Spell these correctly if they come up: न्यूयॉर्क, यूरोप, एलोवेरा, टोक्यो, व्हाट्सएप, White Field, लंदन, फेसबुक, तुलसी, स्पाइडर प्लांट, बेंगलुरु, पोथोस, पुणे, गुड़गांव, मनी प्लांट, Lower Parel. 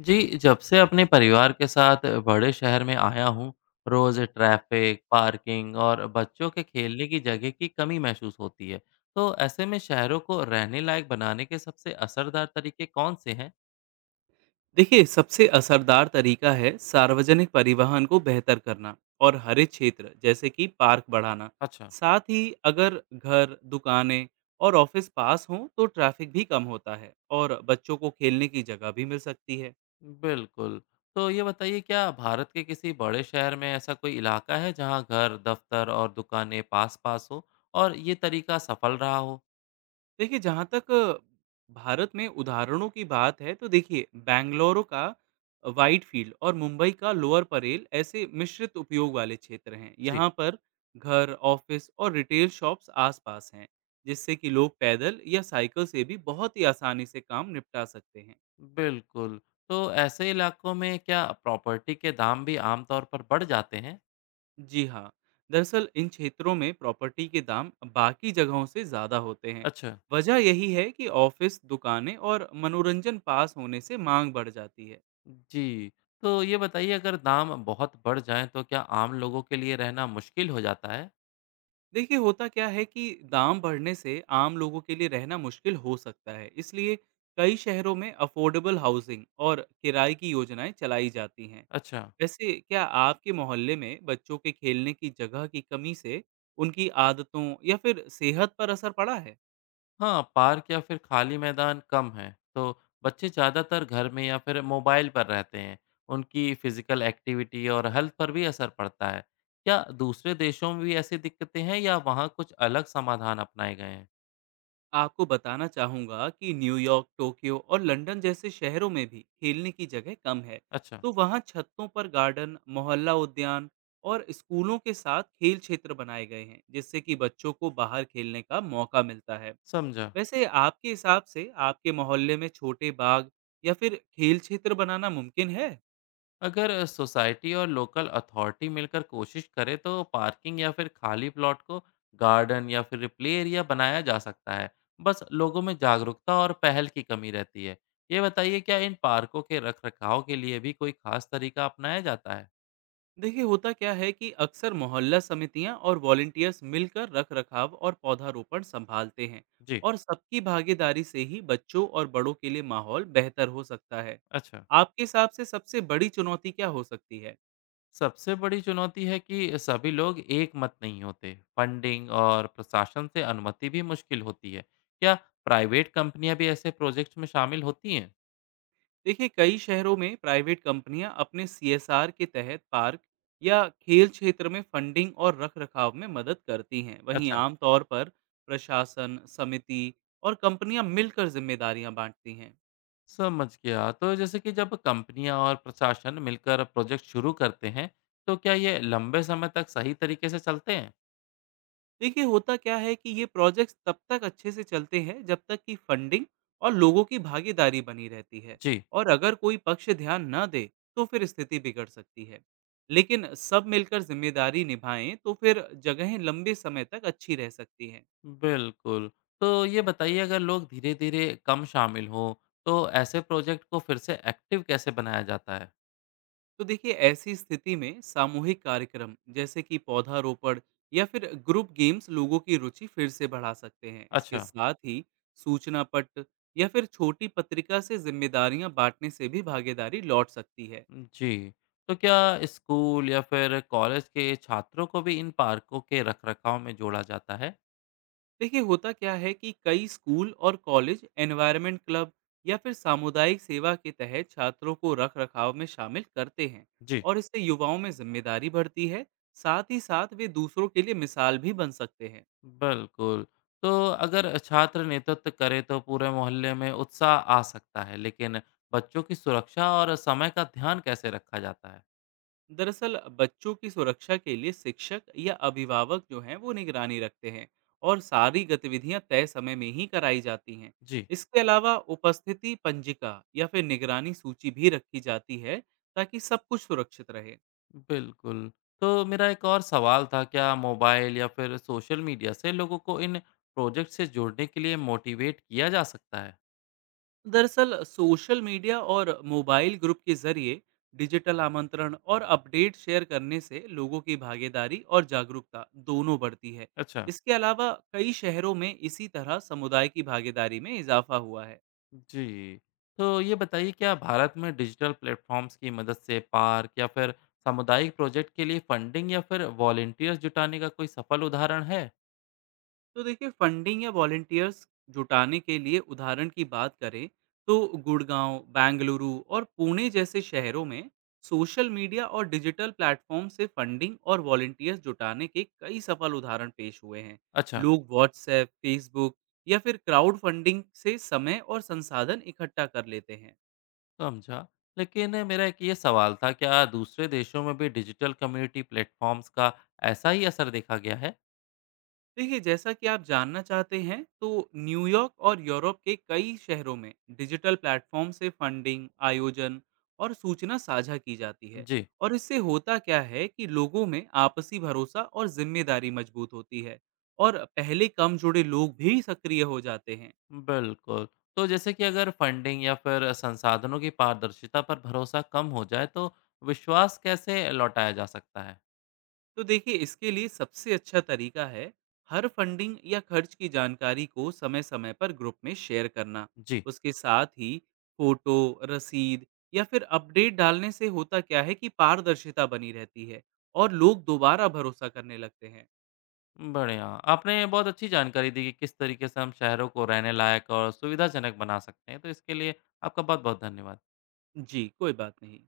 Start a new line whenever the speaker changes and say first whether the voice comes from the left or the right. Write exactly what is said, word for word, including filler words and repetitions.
left: जी, जब से अपने परिवार के साथ बड़े शहर में आया हूँ, रोज़ ट्रैफ़िक, पार्किंग और बच्चों के खेलने की जगह की कमी महसूस होती है। तो ऐसे में शहरों को रहने लायक बनाने के सबसे असरदार तरीके कौन से हैं?
right: देखिए, सबसे असरदार तरीका है सार्वजनिक परिवहन को बेहतर करना और हरे क्षेत्र जैसे कि पार्क बढ़ाना।
left: अच्छा।
right: साथ ही, अगर घर, दुकानें और ऑफिस पास हों तो ट्रैफिक भी कम होता है और बच्चों को खेलने की जगह भी मिल सकती है।
left: बिल्कुल। तो ये बताइए, क्या भारत के किसी बड़े शहर में ऐसा कोई इलाका है जहाँ घर, दफ़्तर और दुकानें पास-पास हो और ये तरीका सफल रहा हो?
right: देखिए, जहाँ तक अ, भारत में उदाहरणों की बात है, तो देखिए, बेंगलुरु का वाइट फील्ड और मुंबई का लोअर परेल ऐसे मिश्रित उपयोग वाले क्षेत्र हैं।
left: जी।
right: यहाँ पर घर, ऑफिस और रिटेल शॉप्स आसपास हैं, जिससे कि लोग पैदल या साइकिल से भी बहुत ही आसानी से काम निपटा सकते हैं।
left: बिल्कुल। तो ऐसे इलाकों में क्या प्रॉपर्टी के दाम भी आम तौर पर बढ़ जाते हैं?
right: जी हाँ, दरअसल इन क्षेत्रों में प्रॉपर्टी के दाम बाकी जगहों से ज़्यादा होते हैं।
left: अच्छा।
right: वजह यही है कि ऑफिस, दुकानें और मनोरंजन पास होने से मांग बढ़ जाती है।
left: जी। तो ये बताइए, अगर दाम बहुत बढ़ जाएँ तो क्या आम लोगों के लिए रहना मुश्किल हो जाता है?
right: देखिए, होता क्या है कि दाम बढ़ने से आम लोगों के लिए रहना मुश्किल हो सकता है, इसलिए कई शहरों में अफोर्डेबल हाउसिंग और किराए की योजनाएं चलाई जाती हैं।
left: अच्छा।
right: वैसे, क्या आपके मोहल्ले में बच्चों के खेलने की जगह की कमी से उनकी आदतों या फिर सेहत पर असर पड़ा है?
left: हाँ, पार्क या फिर खाली मैदान कम हैं, तो बच्चे ज़्यादातर घर में या फिर मोबाइल पर रहते हैं। उनकी फ़िज़िकल एक्टिविटी और हेल्थ पर भी असर पड़ता है। क्या दूसरे देशों में भी ऐसी दिक्कतें हैं या वहाँ कुछ अलग समाधान अपनाए गए हैं?
right: आपको बताना चाहूँगा कि न्यूयॉर्क, टोक्यो और लंदन जैसे शहरों में भी खेलने की जगह कम है।
left: अच्छा,
right: तो वहाँ छतों पर गार्डन, मोहल्ला उद्यान और स्कूलों के साथ खेल क्षेत्र बनाए गए हैं, जिससे कि बच्चों को बाहर खेलने का मौका मिलता है।
left: समझा।
right: वैसे, आपके हिसाब से आपके मोहल्ले में छोटे बाग या फिर खेल क्षेत्र बनाना मुमकिन है?
left: अगर सोसाइटी और लोकल अथॉरिटी मिलकर कोशिश करे तो पार्किंग या फिर खाली प्लॉट को गार्डन या फिर प्ले एरिया बनाया जा सकता है। बस लोगों में जागरूकता और पहल की कमी रहती है। ये बताइए, क्या इन पार्कों के रख रखाव के लिए भी कोई खास तरीका अपनाया जाता है?
right: देखिए, होता क्या है कि अक्सर मोहल्ला समितियां और वॉलेंटियर्स मिलकर रख रखाव और पौधारोपण संभालते हैं,
left: जी।
right: और सबकी भागीदारी से ही बच्चों और बड़ों के लिए माहौल बेहतर हो सकता है।
left: अच्छा।
right: आपके हिसाब से सबसे बड़ी चुनौती क्या हो सकती है?
left: सबसे बड़ी चुनौती है कि सभी लोग एक मत नहीं होते, फंडिंग और प्रशासन से अनुमति भी मुश्किल होती है। क्या प्राइवेट कंपनियां भी ऐसे प्रोजेक्ट्स में शामिल होती हैं?
right: देखिए, कई शहरों में प्राइवेट कंपनियां अपने सी एस आर के तहत पार्क या खेल क्षेत्र में फंडिंग और रख रखाव में मदद करती हैं। वहीं
left: अच्छा।
right: आमतौर पर प्रशासन, समिति और कंपनियां मिलकर जिम्मेदारियां बांटती हैं।
left: समझ गया। तो जैसे कि जब कंपनियां और प्रशासन मिलकर प्रोजेक्ट शुरू करते हैं, तो क्या ये लंबे समय तक सही तरीके से चलते हैं?
right: देखिए, होता क्या है कि ये प्रोजेक्ट्स तब तक अच्छे से चलते हैं जब तक कि फंडिंग और लोगों की भागीदारी बनी रहती है,
left: जी।
right: और अगर कोई पक्ष ध्यान न दे तो फिर स्थिति बिगड़ सकती है। लेकिन सब मिलकर जिम्मेदारी निभाएं तो फिर जगहें लंबे समय तक अच्छी रह सकती हैं।
left: बिल्कुल। तो ये बताइए, अगर लोग धीरे धीरे कम शामिल हों तो ऐसे प्रोजेक्ट को फिर से एक्टिव कैसे बनाया जाता है?
right: तो देखिए, ऐसी स्थिति में सामूहिक कार्यक्रम जैसे कि पौधारोपण या फिर ग्रुप गेम्स लोगों की रुचि फिर से बढ़ा सकते हैं। इसके
left: अच्छा।
right: साथ ही सूचना पट या फिर छोटी पत्रिका से जिम्मेदारियां बांटने से भी भागीदारी लौट सकती है।
left: जी। तो क्या स्कूल या फिर कॉलेज के छात्रों को भी इन पार्कों के रखरखाव में जोड़ा जाता है?
right: देखिए, होता क्या है कि कई स्कूल और कॉलेज एनवायरमेंट क्लब या फिर सामुदायिक सेवा के तहत छात्रों को रख रखाव में शामिल करते हैं,
left: जी।
right: और इससे युवाओं में जिम्मेदारी बढ़ती है। साथ ही साथ वे दूसरों के लिए मिसाल भी बन सकते हैं।
left: बिल्कुल। तो अगर छात्र नेतृत्व करे तो पूरे मोहल्ले में उत्साह आ सकता है, लेकिन बच्चों की सुरक्षा और समय का ध्यान कैसे रखा जाता है?
right: दरअसल बच्चों की सुरक्षा के लिए शिक्षक या अभिभावक जो हैं वो निगरानी रखते हैं, और सारी गतिविधियां तय समय में ही कराई जाती हैं।
left: जी,
right: इसके अलावा उपस्थिति पंजिका या फिर निगरानी सूची भी रखी जाती है, ताकि सब कुछ सुरक्षित रहे।
left: बिल्कुल। तो मेरा एक और सवाल था, क्या मोबाइल या फिर सोशल मीडिया से लोगों को इन प्रोजेक्ट से जुड़ने के लिए मोटिवेट किया जा सकता है?
right: दरअसल सोशल मीडिया और मोबाइल ग्रुप के जरिए डिजिटल आमंत्रण और अपडेट शेयर करने से लोगों की भागीदारी और जागरूकता दोनों बढ़ती है।
left: अच्छा।
right: इसके अलावा कई शहरों में इसी तरह समुदाय की भागीदारी में इजाफा हुआ है।
left: जी। तो ये बताइए, क्या भारत में डिजिटल प्लेटफॉर्म्स की मदद से पार्क या फिर सामुदायिक प्रोजेक्ट के लिए फंडिंग या फिर वॉलंटियर्स जुटाने का कोई सफल उदाहरण है?
right: तो देखिए, फंडिंग या वॉलंटियर्स जुटाने के लिए उदाहरण की बात करें तो गुड़गांव, बेंगलुरु और पुणे जैसे शहरों में सोशल मीडिया और डिजिटल प्लेटफॉर्म से फंडिंग और वॉलंटियर्स जुटाने के कई सफल उदाहरण पेश हुए हैं।
left: अच्छा,
right: लोग व्हाट्सएप, फेसबुक या फिर क्राउड फंडिंग से समय और संसाधन इकट्ठा कर लेते हैं।
left: समझा। लेकिन मेरा एक ये सवाल था, क्या दूसरे देशों में भी डिजिटल कम्युनिटी प्लेटफ़ॉर्म्स का ऐसा ही असर देखा गया है?
right: देखिए, जैसा कि आप जानना चाहते हैं, तो न्यूयॉर्क और यूरोप के कई शहरों में डिजिटल प्लेटफॉर्म से फंडिंग, आयोजन और सूचना साझा की जाती है,
left: जी,
right: और इससे होता क्या है कि लोगों में आपसी भरोसा और जिम्मेदारी मजबूत होती है, और पहले कम जुड़े लोग भी सक्रिय हो जाते हैं।
left: बिल्कुल। तो जैसे कि अगर फंडिंग या फिर संसाधनों की पारदर्शिता पर भरोसा कम हो जाए, तो विश्वास कैसे लौटाया जा सकता है?
right: तो देखिए, इसके लिए सबसे अच्छा तरीका है हर फंडिंग या खर्च की जानकारी को समय समय पर ग्रुप में शेयर करना।
left: जी,
right: उसके साथ ही फोटो, रसीद या फिर अपडेट डालने से होता क्या है कि पारदर्शिता बनी रहती है, और लोग दोबारा भरोसा करने लगते हैं।
left: बढ़िया। आपने बहुत अच्छी जानकारी दी कि किस तरीके से हम शहरों को रहने लायक और सुविधाजनक बना सकते हैं, तो इसके लिए आपका बहुत-बहुत धन्यवाद।
right: जी, कोई बात नहीं।